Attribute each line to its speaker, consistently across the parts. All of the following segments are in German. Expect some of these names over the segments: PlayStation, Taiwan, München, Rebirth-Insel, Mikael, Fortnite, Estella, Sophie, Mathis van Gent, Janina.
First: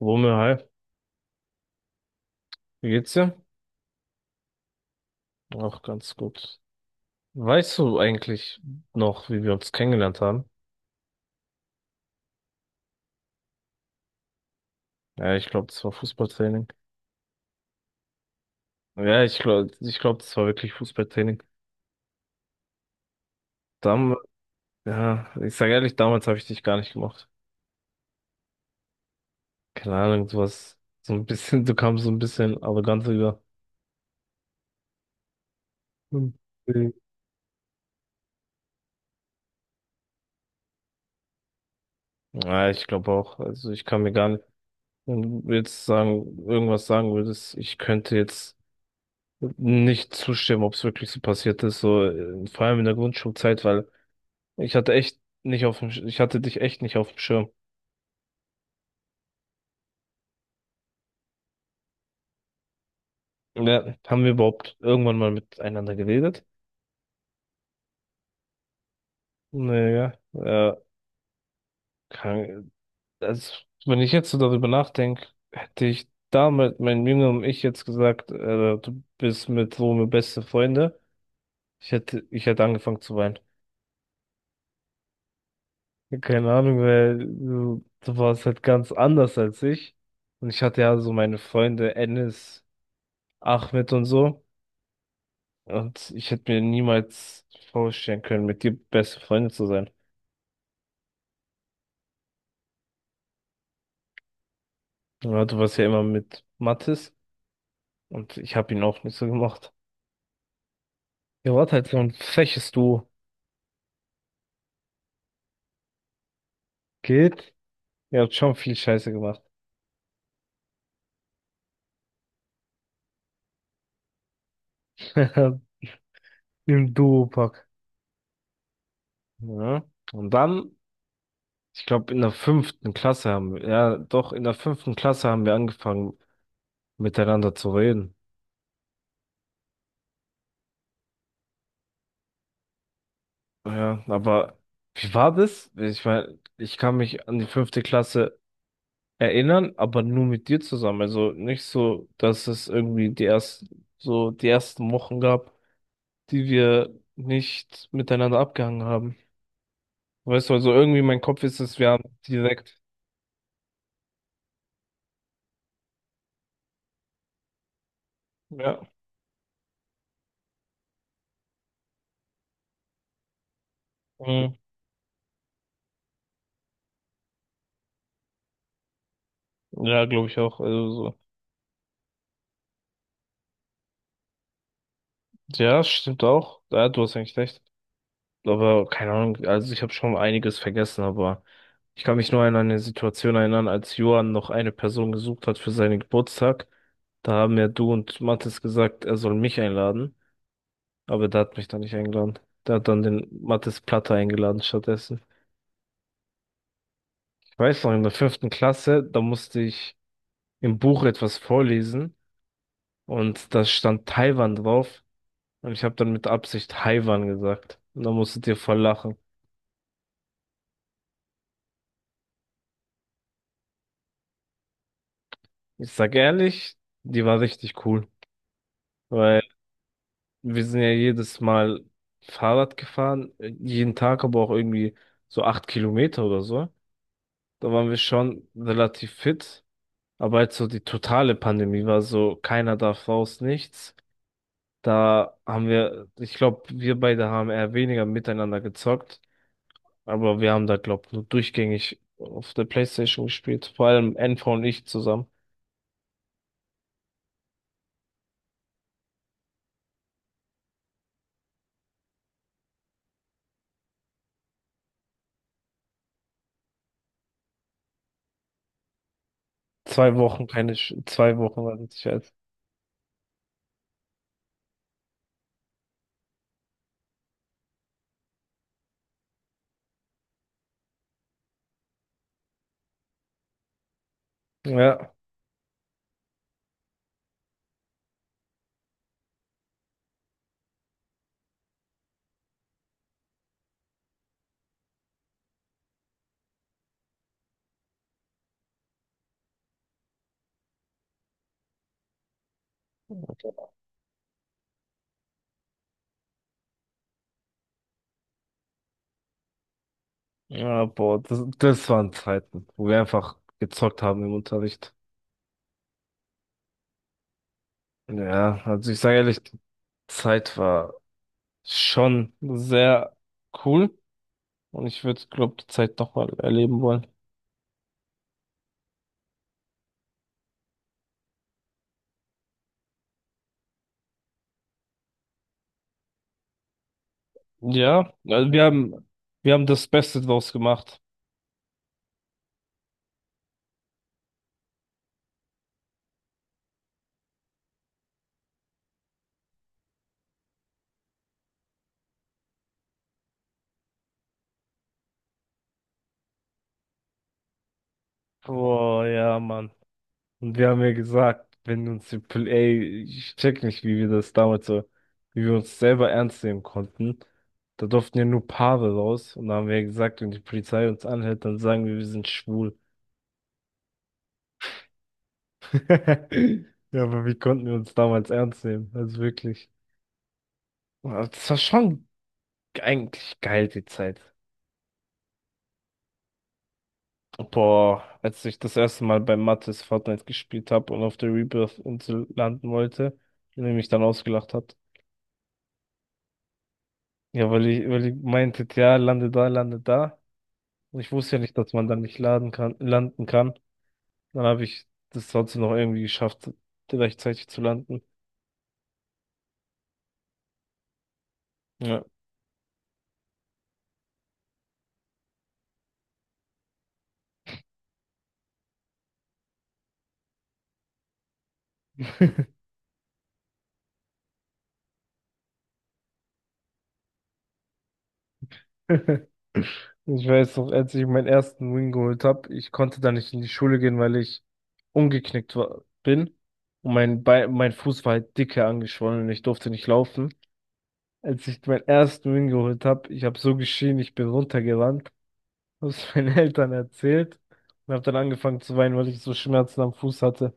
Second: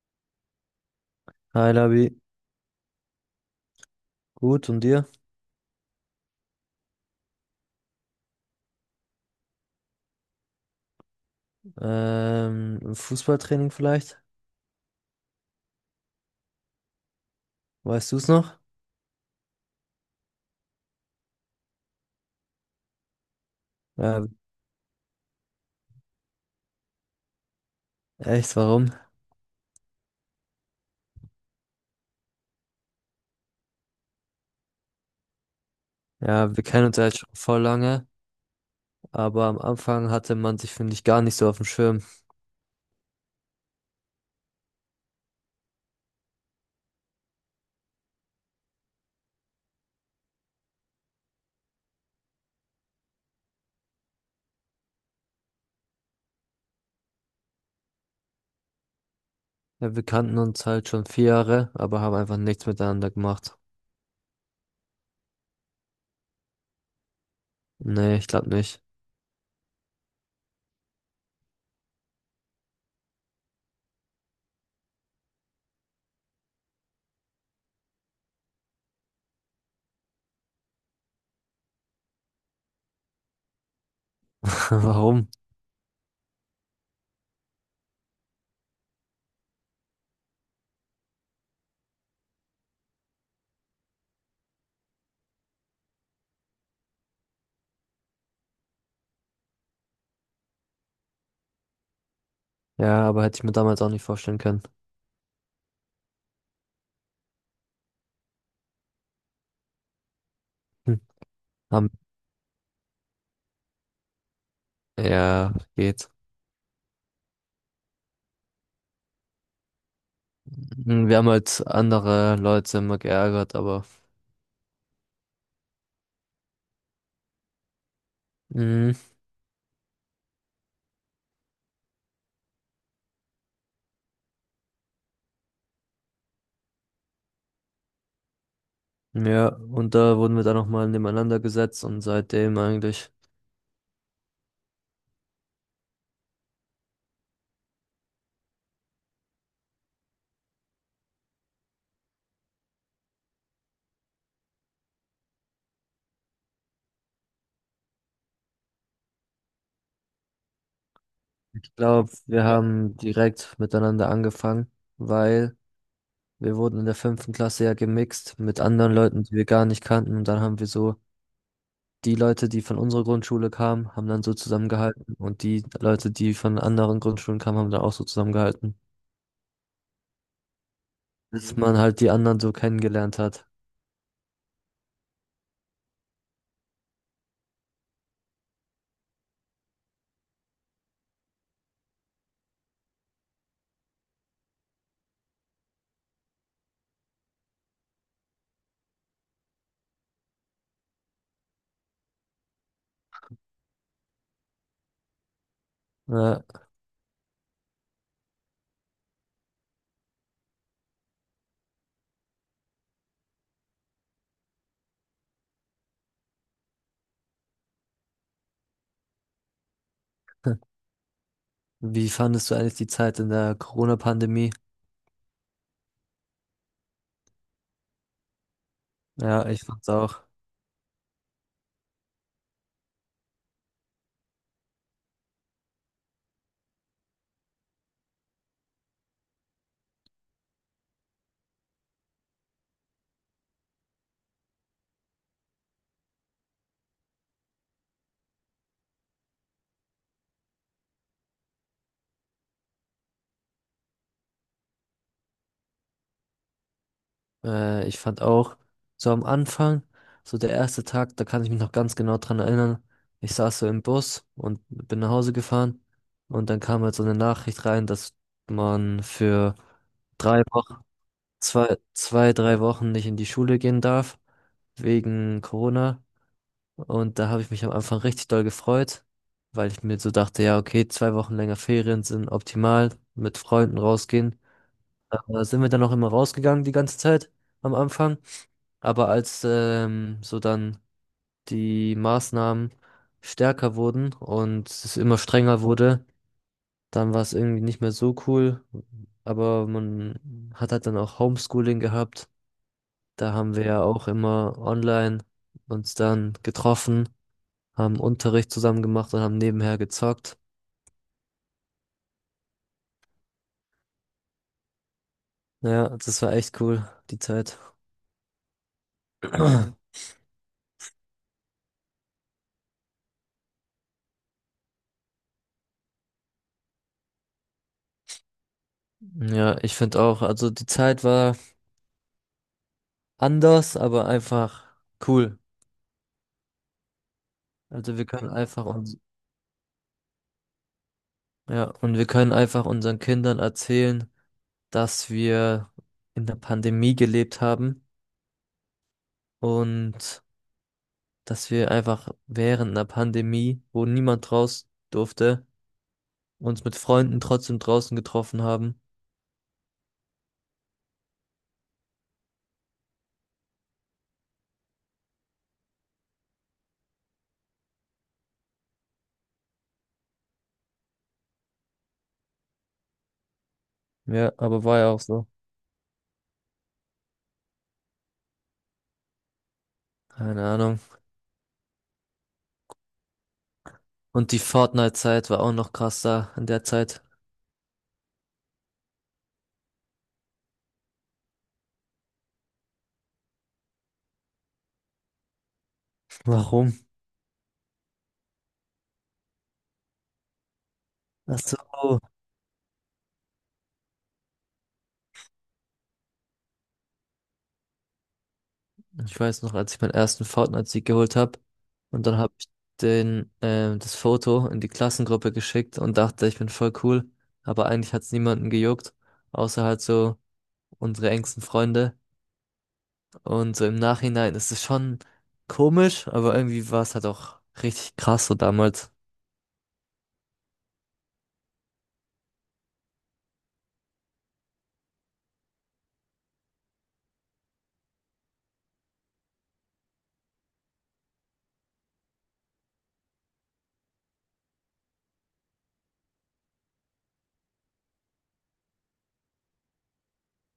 Speaker 1: Wumme, hi,
Speaker 2: Hi Labi,
Speaker 1: wie geht's dir?
Speaker 2: gut und dir?
Speaker 1: Auch ganz gut. Weißt du eigentlich noch, wie wir uns kennengelernt haben?
Speaker 2: Im Fußballtraining vielleicht?
Speaker 1: Ja, ich glaube, das war Fußballtraining.
Speaker 2: Weißt du es noch?
Speaker 1: Ja, ich glaube, das war wirklich Fußballtraining. Dam
Speaker 2: Ja,
Speaker 1: ja, ich sage ehrlich, damals habe ich dich gar nicht gemacht.
Speaker 2: echt, warum?
Speaker 1: Keine Ahnung, du kamst so ein bisschen arrogant rüber. Hm.
Speaker 2: Ja, wir kennen uns ja jetzt schon voll lange, aber am Anfang hatte man sich, finde ich, gar nicht so auf dem Schirm.
Speaker 1: Ja, ich glaube auch. Also ich kann mir gar nicht, wenn du irgendwas sagen würdest, ich könnte jetzt nicht zustimmen, ob es wirklich so passiert ist, so vor allem in der Grundschulzeit, weil ich hatte dich echt nicht auf dem Schirm.
Speaker 2: Ja, wir kannten uns halt schon 4 Jahre, aber haben einfach nichts miteinander gemacht.
Speaker 1: Ja, haben wir überhaupt irgendwann mal miteinander geredet?
Speaker 2: Nee, ich glaube nicht.
Speaker 1: Naja, ja, kann, also, wenn ich jetzt so darüber nachdenke, hätte ich damals meinem jüngeren Ich jetzt gesagt, du bist mit so Rome beste Freunde, ich hätte angefangen zu weinen.
Speaker 2: Warum?
Speaker 1: Ja, keine Ahnung, weil du warst halt ganz anders als ich. Und ich hatte ja so meine Freunde Enes, Ahmed und so. Und ich hätte mir niemals vorstellen können, mit dir beste Freunde zu sein.
Speaker 2: Ja, aber hätte ich mir damals auch nicht vorstellen können.
Speaker 1: Ja, du warst ja immer mit Mathis und ich habe ihn auch nicht so gemacht.
Speaker 2: Hm.
Speaker 1: Ihr wart halt
Speaker 2: Haben,
Speaker 1: so ein freches Duo.
Speaker 2: ja, geht.
Speaker 1: Geht? Ihr habt schon viel Scheiße gemacht.
Speaker 2: Hm, wir haben halt andere Leute immer geärgert, aber.
Speaker 1: Im Duopack.
Speaker 2: Mhm.
Speaker 1: Ja. Und dann, ich glaube, in der fünften Klasse haben wir, ja, doch, in der fünften Klasse haben wir angefangen, miteinander zu reden.
Speaker 2: Ja, und da wurden wir dann nochmal nebeneinander gesetzt und seitdem eigentlich,
Speaker 1: Ja, aber wie war das? Ich meine, ich kann mich an die fünfte Klasse erinnern, aber nur mit dir zusammen. Also nicht so, dass es irgendwie so die ersten Wochen gab, die wir nicht miteinander abgehangen haben. Weißt du, also irgendwie mein Kopf ist
Speaker 2: ich
Speaker 1: es, wir haben
Speaker 2: glaube, wir
Speaker 1: direkt.
Speaker 2: haben direkt miteinander angefangen, weil wir wurden in der fünften Klasse ja gemixt mit
Speaker 1: Ja.
Speaker 2: anderen Leuten, die wir gar nicht kannten, und dann haben wir so die Leute, die von unserer Grundschule kamen, haben dann so
Speaker 1: Mhm.
Speaker 2: zusammengehalten und die Leute, die von anderen Grundschulen kamen, haben dann auch so zusammengehalten,
Speaker 1: Ja, glaube ich auch. Also so.
Speaker 2: bis man halt die anderen so kennengelernt hat.
Speaker 1: Ja, stimmt auch. Ja, du hast eigentlich recht. Aber keine Ahnung, also ich habe schon einiges vergessen, aber ich kann mich nur an eine Situation erinnern, als Johann noch eine Person gesucht hat für seinen Geburtstag. Da haben ja du und Mathis gesagt, er soll mich einladen. Aber der hat mich da nicht eingeladen. Der hat dann den Mathis Platter eingeladen stattdessen.
Speaker 2: Ja.
Speaker 1: Ich weiß noch, in der fünften Klasse, da musste ich im Buch etwas vorlesen und da stand Taiwan drauf und ich habe dann mit Absicht Taiwan gesagt. Und da musstet ihr voll lachen.
Speaker 2: Wie fandest du eigentlich die Zeit in der Corona-Pandemie?
Speaker 1: Ich sag ehrlich, die war richtig cool, weil
Speaker 2: Ja, ich fand's auch.
Speaker 1: wir sind ja jedes Mal Fahrrad gefahren, jeden Tag aber auch irgendwie so 8 Kilometer oder so. Da waren wir schon relativ fit. Aber jetzt so die totale Pandemie war so, keiner darf raus, nichts. Da haben wir, ich glaube, wir beide haben eher weniger miteinander gezockt, aber wir haben da, glaube ich, nur durchgängig auf der PlayStation gespielt. Vor allem NV und ich zusammen.
Speaker 2: Ich fand auch, so am Anfang, so der erste Tag, da kann ich mich noch ganz genau dran erinnern. Ich saß so im Bus und bin nach Hause gefahren und dann kam halt so eine Nachricht rein, dass man für
Speaker 1: Zwei
Speaker 2: drei
Speaker 1: Wochen, keine,
Speaker 2: Wochen,
Speaker 1: Sch- zwei Wochen war das Scheiß.
Speaker 2: 3 Wochen nicht in die Schule gehen darf, wegen Corona. Und da habe ich mich am Anfang richtig doll gefreut, weil ich mir so dachte, ja, okay, 2 Wochen länger Ferien sind optimal, mit Freunden rausgehen.
Speaker 1: Ja,
Speaker 2: Da sind wir dann auch immer rausgegangen die ganze Zeit am Anfang. Aber als so dann die Maßnahmen stärker wurden und es immer strenger wurde, dann war es irgendwie nicht mehr so cool. Aber man hat halt dann auch Homeschooling gehabt. Da haben wir ja auch immer online uns dann getroffen, haben Unterricht zusammen gemacht und haben nebenher gezockt.
Speaker 1: ja, boah, das waren Zeiten, wo wir einfach gezockt haben im Unterricht.
Speaker 2: Ja, das war echt cool, die Zeit.
Speaker 1: Ja, also ich sage ehrlich, die Zeit war schon sehr cool. Und ich würde, glaube die Zeit doch mal erleben wollen.
Speaker 2: Ja, ich finde auch, also die Zeit war anders, aber einfach cool. Also wir
Speaker 1: Ja,
Speaker 2: können
Speaker 1: also
Speaker 2: einfach uns.
Speaker 1: wir haben das Beste draus gemacht.
Speaker 2: Ja, und wir können einfach unseren Kindern erzählen, dass wir in der Pandemie gelebt haben und dass wir einfach während einer Pandemie, wo niemand raus durfte, uns mit Freunden trotzdem draußen getroffen haben.
Speaker 1: Oh ja, Mann. Und wir haben ja gesagt, wenn uns die, Pol- ey, ich check nicht, wie wir das damals so, wie wir uns selber ernst nehmen konnten. Da durften ja nur Paare raus. Und da haben wir ja gesagt, wenn die Polizei uns anhält, dann sagen wir, wir sind schwul.
Speaker 2: Ja, aber war ja auch so.
Speaker 1: Ja, aber wie konnten wir uns damals ernst nehmen? Also wirklich.
Speaker 2: Keine Ahnung.
Speaker 1: Aber das war schon eigentlich geil, die Zeit.
Speaker 2: Und die Fortnite-Zeit war auch noch krasser in der Zeit.
Speaker 1: Boah, als ich das erste Mal bei Mattes Fortnite gespielt habe und auf der Rebirth-Insel landen wollte, und er mich dann ausgelacht hat.
Speaker 2: Warum?
Speaker 1: Ja, weil ich meinte, ja, lande da, lande da. Und ich wusste
Speaker 2: Ach
Speaker 1: ja nicht, dass man da
Speaker 2: so.
Speaker 1: nicht landen kann. Dann habe ich das trotzdem noch irgendwie geschafft, rechtzeitig zu landen.
Speaker 2: Ich weiß noch, als ich meinen ersten Fortnite-Sieg geholt habe
Speaker 1: Ja.
Speaker 2: und dann habe ich den, das Foto in die Klassengruppe geschickt und dachte, ich bin voll cool, aber eigentlich hat es niemanden gejuckt, außer halt so unsere engsten Freunde. Und so im Nachhinein ist es schon komisch, aber irgendwie war es halt auch richtig krass so damals.
Speaker 1: Ich weiß noch, als ich meinen ersten Win geholt habe, ich konnte da nicht in die Schule gehen, weil ich umgeknickt war, bin. Und mein Bein, mein Fuß war halt dicke angeschwollen und ich durfte nicht laufen. Als ich meinen ersten Win geholt habe, ich habe so geschrien, ich bin runtergerannt, habe es meinen Eltern erzählt und habe dann angefangen zu weinen, weil ich so Schmerzen am Fuß hatte.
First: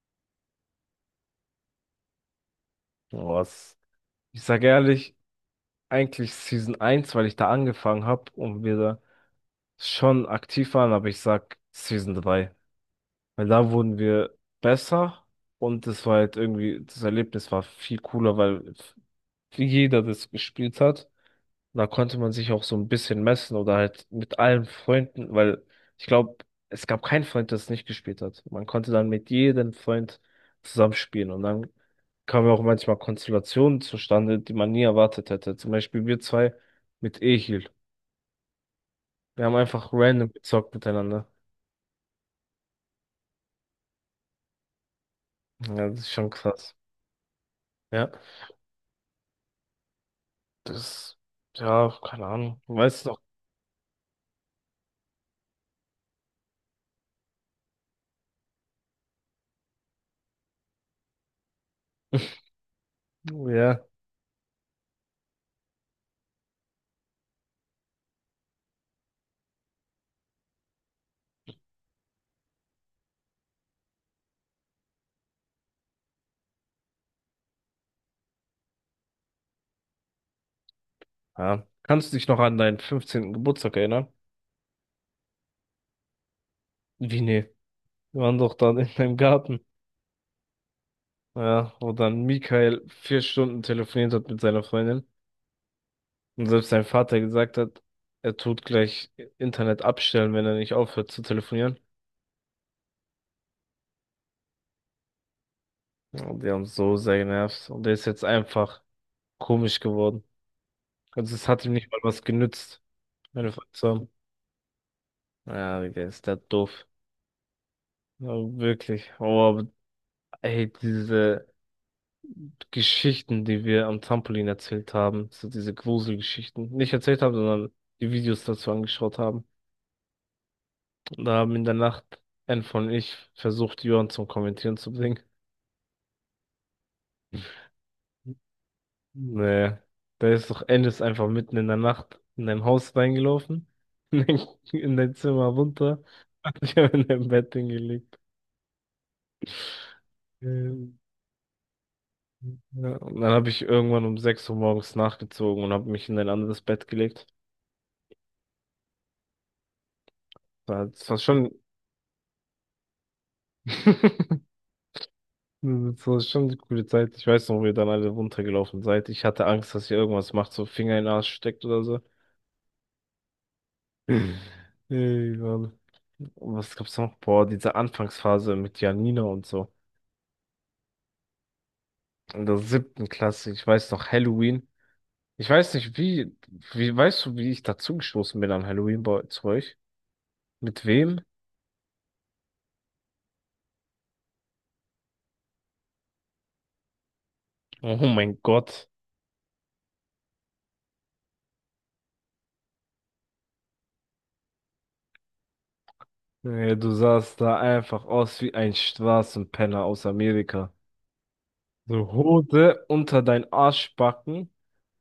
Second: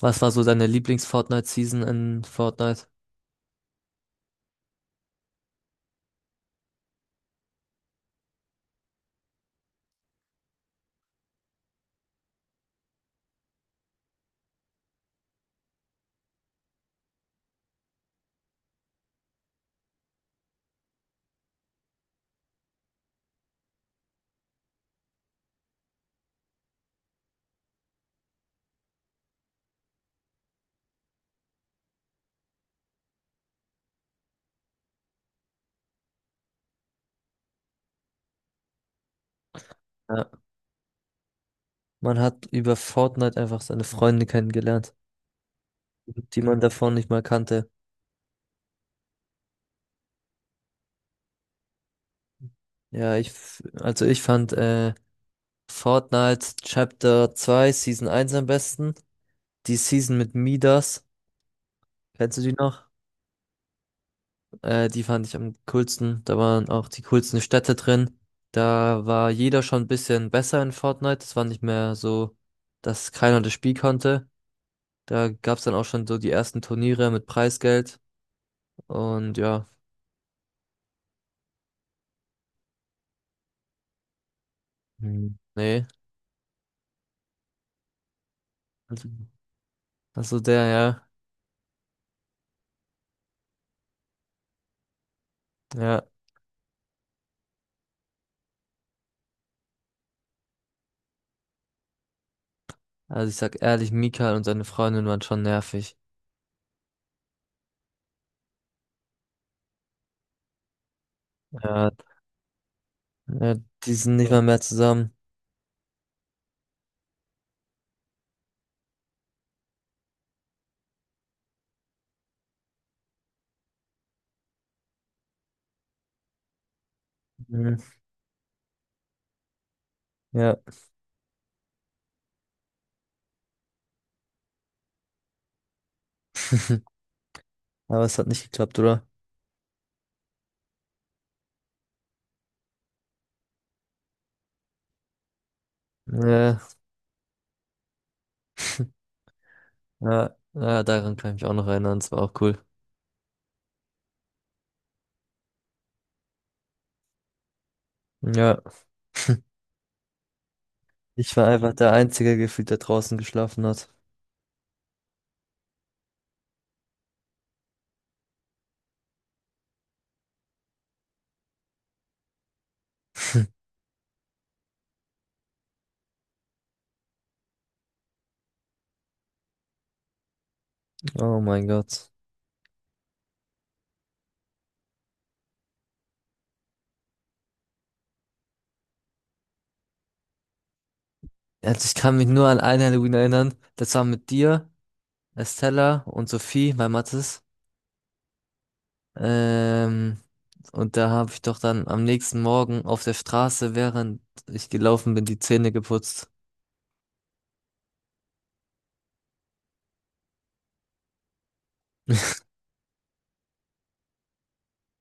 Speaker 2: Was war so deine Lieblings-Fortnite-Season in Fortnite?
Speaker 1: Was? Ich sage ehrlich, eigentlich Season 1, weil ich da angefangen habe und wir da schon aktiv waren, aber ich sag Season 3, weil da wurden wir besser und das war halt irgendwie, das Erlebnis war viel cooler, weil jeder das gespielt hat. Da konnte man sich auch so ein bisschen messen oder halt mit allen Freunden, weil ich glaube, es gab keinen Freund, der es nicht gespielt hat. Man konnte dann mit jedem Freund zusammenspielen und dann kamen ja auch manchmal Konstellationen zustande, die man nie erwartet hätte. Zum Beispiel wir zwei mit Ehil. Wir haben einfach
Speaker 2: Ja,
Speaker 1: random gezockt miteinander.
Speaker 2: man hat über Fortnite einfach seine Freunde kennengelernt,
Speaker 1: Ja, das ist schon
Speaker 2: die man
Speaker 1: krass.
Speaker 2: davor nicht mal kannte.
Speaker 1: Ja, das, ja, keine Ahnung. Weißt du
Speaker 2: Ja,
Speaker 1: noch?
Speaker 2: also ich fand, Fortnite Chapter 2 Season eins am besten. Die Season mit Midas, kennst du die noch?
Speaker 1: Ja,
Speaker 2: Die fand ich am coolsten. Da waren auch die coolsten Städte drin. Da war jeder schon ein bisschen besser in Fortnite. Es war nicht mehr so, dass keiner das Spiel konnte. Da gab es dann auch schon so die ersten Turniere mit Preisgeld. Und ja,
Speaker 1: ja. Kannst du dich noch an deinen 15. Geburtstag erinnern?
Speaker 2: hm, nee.
Speaker 1: Wie, nee? Wir waren doch da in
Speaker 2: Also,
Speaker 1: deinem Garten.
Speaker 2: also der, ja.
Speaker 1: Ja, wo dann Mikael 4 Stunden telefoniert hat mit seiner Freundin
Speaker 2: Ja.
Speaker 1: und selbst sein Vater gesagt hat, er tut gleich Internet abstellen, wenn er nicht aufhört zu telefonieren.
Speaker 2: Also ich sag ehrlich, Mika und seine Freundin waren schon nervig.
Speaker 1: Und die haben so sehr genervt und der ist jetzt einfach komisch geworden. Also es hat ihm
Speaker 2: Ja,
Speaker 1: nicht mal was genützt, meine
Speaker 2: ja,
Speaker 1: Freunde zu
Speaker 2: die
Speaker 1: haben.
Speaker 2: sind nicht mal mehr zusammen.
Speaker 1: Ja, Digga, ist der doof. Ja, wirklich. Oh, aber ey, diese Geschichten, die wir am Trampolin erzählt haben, so diese Gruselgeschichten, nicht erzählt haben, sondern
Speaker 2: Mhm.
Speaker 1: die Videos dazu angeschaut haben.
Speaker 2: Ja,
Speaker 1: Da haben in der Nacht Enf und ich versucht, Jörn zum Kommentieren zu bringen.
Speaker 2: aber es hat nicht geklappt, oder?
Speaker 1: Nee, da ist doch Ennis einfach mitten in der Nacht in dein Haus reingelaufen, in dein, in dein Zimmer runter,
Speaker 2: Ja,
Speaker 1: hat dich in dein Bett hingelegt.
Speaker 2: ja, ja,
Speaker 1: Ähm,
Speaker 2: daran kann ich mich auch noch erinnern, es war auch cool.
Speaker 1: Ja, und dann habe ich irgendwann um 6 Uhr morgens nachgezogen und habe mich in ein anderes Bett gelegt.
Speaker 2: Ja,
Speaker 1: Das war
Speaker 2: ich war
Speaker 1: schon,
Speaker 2: einfach der Einzige gefühlt, der draußen geschlafen hat.
Speaker 1: Das war schon eine coole Zeit. Ich weiß noch, wie ihr dann alle runtergelaufen seid. Ich hatte Angst, dass ihr irgendwas macht, so Finger in den Arsch steckt oder so. Egal. Was gab's noch? Boah, diese Anfangsphase mit Janina und so.
Speaker 2: Oh mein Gott.
Speaker 1: In der siebten Klasse, ich weiß noch, Halloween. Ich weiß nicht, weißt du, wie ich dazugestoßen bin an Halloween bei zu euch? Mit wem?
Speaker 2: Also ich kann mich nur an ein Halloween erinnern, das war mit dir, Estella und Sophie, mein Mattes.
Speaker 1: Oh mein Gott.
Speaker 2: Ähm, und da habe ich doch dann am nächsten Morgen auf der Straße, während ich gelaufen bin, die Zähne geputzt.
Speaker 1: Ey, du sahst da einfach aus wie ein Straßenpenner aus Amerika. So Hose unter dein Arschbacken,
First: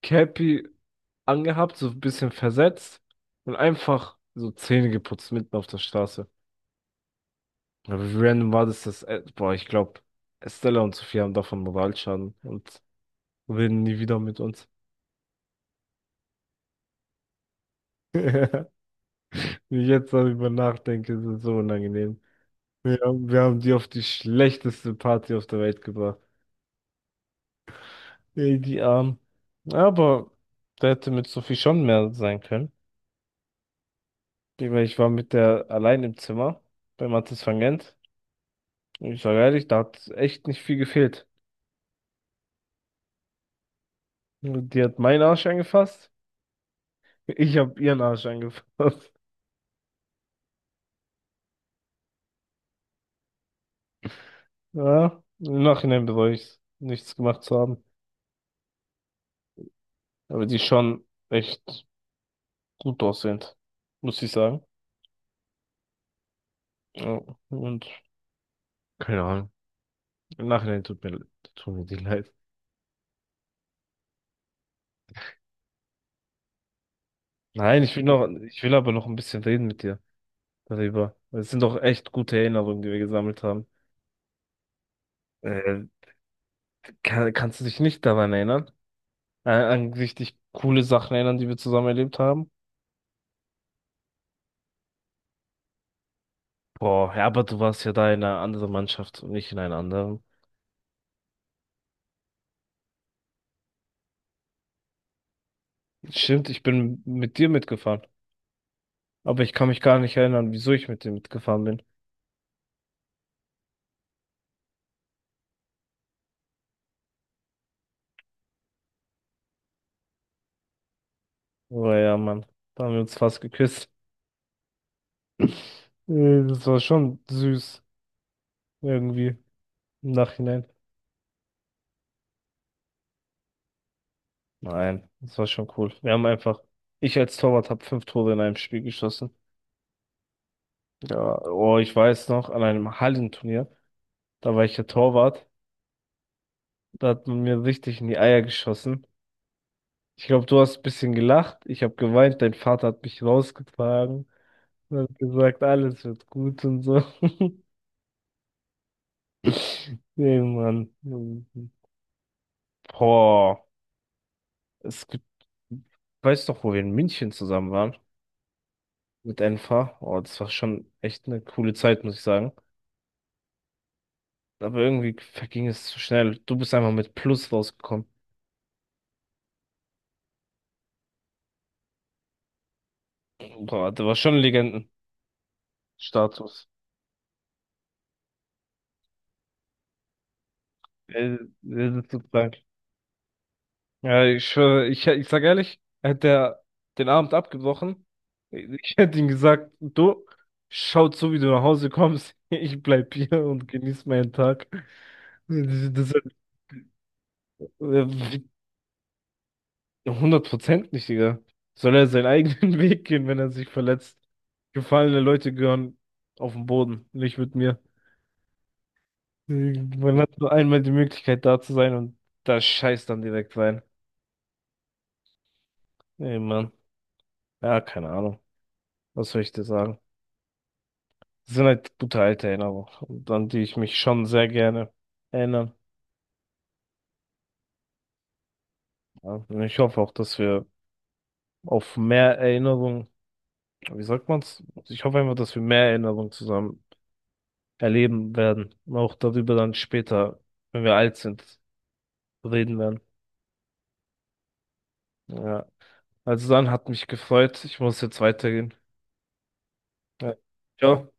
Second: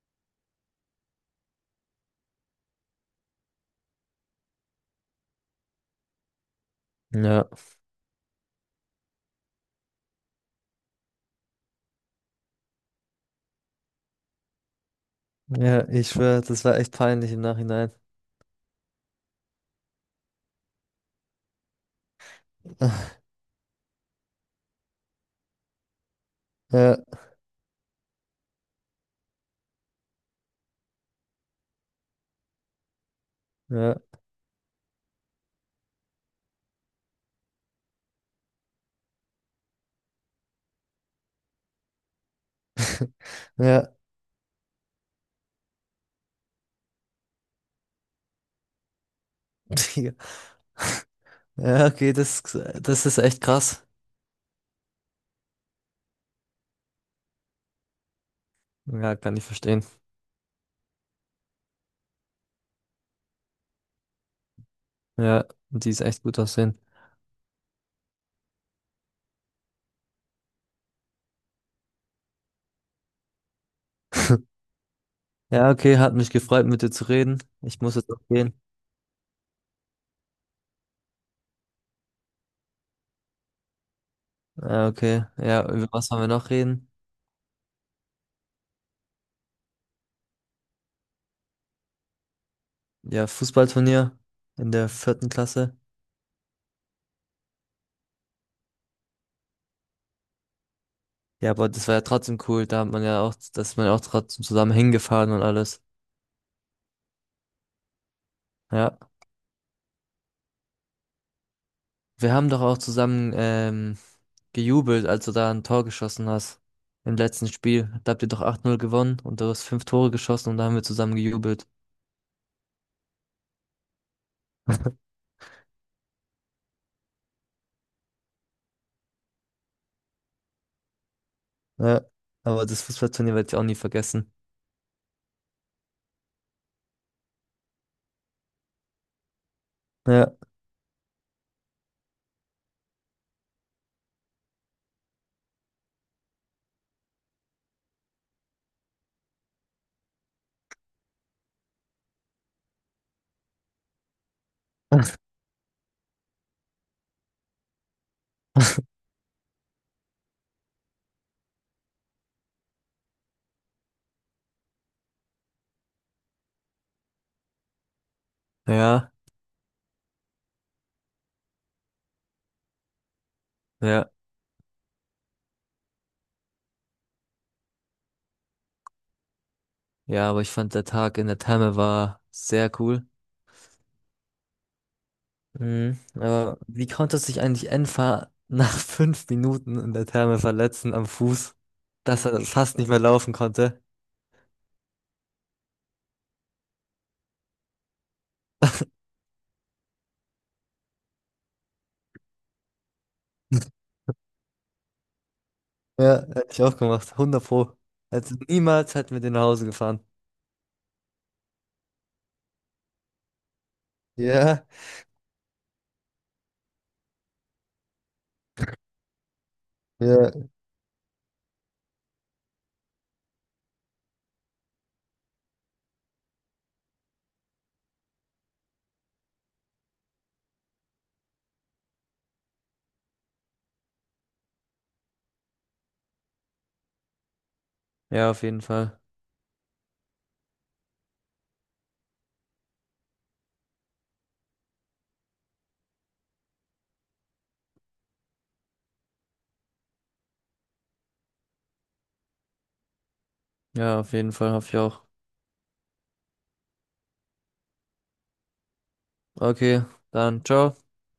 Speaker 1: Cappy angehabt, so ein bisschen versetzt und einfach so Zähne geputzt mitten auf der Straße.
Speaker 2: Ja,
Speaker 1: Aber wie random war das, dass, boah, ich glaube, Estella und Sophie haben davon Moralschaden und reden nie wieder mit uns.
Speaker 2: ja, ich schwöre, das war echt peinlich im Nachhinein.
Speaker 1: Wenn ich jetzt darüber nachdenke, ist es so unangenehm. Wir haben die auf die schlechteste Party auf der Welt gebracht.
Speaker 2: Ja,
Speaker 1: Ey, die Armen. Aber da hätte mit Sophie schon mehr sein können.
Speaker 2: ja,
Speaker 1: Ich meine, ich war mit der allein im Zimmer bei Mathis van Gent. Und ich sage ehrlich, da hat echt nicht viel gefehlt.
Speaker 2: ja.
Speaker 1: Die hat meinen Arsch angefasst. Ich habe ihren Arsch angefasst.
Speaker 2: Ja, okay, das ist echt krass.
Speaker 1: Ja, im Nachhinein bereue ich nichts gemacht zu haben.
Speaker 2: Ja, kann ich verstehen.
Speaker 1: Aber die schon echt gut aussehend, muss ich sagen.
Speaker 2: Ja, die ist echt gut aussehen.
Speaker 1: Ja, und keine Ahnung. Im Nachhinein tut mir die leid.
Speaker 2: Ja, okay, hat mich gefreut, mit dir zu reden. Ich
Speaker 1: Nein,
Speaker 2: muss jetzt auch gehen.
Speaker 1: ich will aber noch ein bisschen reden mit dir darüber. Es sind doch echt gute Erinnerungen, die wir gesammelt haben.
Speaker 2: Ja, okay. Ja,
Speaker 1: Äh,
Speaker 2: über was wollen wir noch reden?
Speaker 1: Kannst du dich nicht daran erinnern? An richtig coole Sachen erinnern, die wir zusammen erlebt haben?
Speaker 2: Ja, Fußballturnier in der vierten Klasse.
Speaker 1: Boah, ja, aber du warst ja da in einer anderen Mannschaft und nicht in einer anderen.
Speaker 2: Ja, aber das war ja trotzdem cool. Da hat man ja auch, da ist man ja auch trotzdem zusammen hingefahren und alles.
Speaker 1: Stimmt, ich bin mit dir mitgefahren.
Speaker 2: Ja.
Speaker 1: Aber ich kann mich gar nicht erinnern, wieso ich mit dem mitgefahren bin.
Speaker 2: Wir haben doch auch zusammen gejubelt, als du da ein Tor geschossen hast. Im letzten Spiel. Da habt ihr doch 8:0 gewonnen und du hast fünf Tore geschossen und da haben wir zusammen gejubelt.
Speaker 1: Aber ja, Mann, da haben wir uns fast geküsst. Das war schon süß, irgendwie, im Nachhinein.
Speaker 2: Ja, aber das Fußballturnier werde ich auch nie vergessen.
Speaker 1: Nein, das war schon cool. Wir haben einfach, ich als Torwart habe fünf Tore in einem Spiel geschossen.
Speaker 2: Ja,
Speaker 1: Ja, oh, ich weiß noch, an einem Hallenturnier, da war ich ja Torwart, da hat man mir richtig in die Eier geschossen. Ich glaube, du hast ein bisschen gelacht, ich habe geweint, dein Vater hat mich rausgetragen und hat gesagt, alles wird gut und so. Nee, Mann. Boah. Es gibt, Weiß doch, wo wir in München zusammen waren.
Speaker 2: ja,
Speaker 1: Mit Enfa. Oh, das war schon echt eine coole Zeit, muss ich sagen.
Speaker 2: ja,
Speaker 1: Aber irgendwie verging es zu schnell. Du bist einfach mit Plus rausgekommen.
Speaker 2: ja, aber ich fand, der Tag in der Therme war sehr cool.
Speaker 1: Boah, da war schon Legendenstatus.
Speaker 2: Mhm. Aber wie konnte sich eigentlich Enfer nach 5 Minuten in der Therme verletzen am
Speaker 1: Äh,
Speaker 2: Fuß,
Speaker 1: Das ist so
Speaker 2: dass er
Speaker 1: krank.
Speaker 2: fast nicht mehr laufen konnte?
Speaker 1: Ja, ich schwöre, ich sag ehrlich, hätte er den Abend abgebrochen. Ich hätte ihm gesagt, du, schaut so, wie du nach Hause kommst. Ich bleib hier und genieß meinen Tag. Das ist
Speaker 2: Ja, hätte ich auch gemacht, 100 pro. Also
Speaker 1: äh,
Speaker 2: niemals hätten wir den nach Hause gefahren.
Speaker 1: 100% nicht, Digga. Soll er seinen eigenen Weg gehen, wenn er sich verletzt?
Speaker 2: Ja,
Speaker 1: Gefallene Leute gehören auf den Boden, nicht mit mir. Man hat
Speaker 2: ja.
Speaker 1: nur einmal die Möglichkeit, da zu sein und da scheißt dann direkt rein. Ey, Mann. Ja, keine Ahnung. Was soll ich dir sagen? Das sind halt gute alte Erinnerungen, und an die ich mich schon sehr gerne erinnere.
Speaker 2: Ja, auf jeden Fall.
Speaker 1: Ja, und ich hoffe auch, dass wir auf mehr Erinnerungen, wie sagt man's? Ich hoffe einfach, dass wir mehr Erinnerungen zusammen erleben werden. Auch darüber dann später, wenn wir alt sind, reden werden.
Speaker 2: Ja, auf jeden Fall hoffe ich auch.
Speaker 1: Ja. Also dann hat mich gefreut. Ich muss jetzt weitergehen.
Speaker 2: Okay,
Speaker 1: Ja.
Speaker 2: dann ciao.
Speaker 1: Ciao.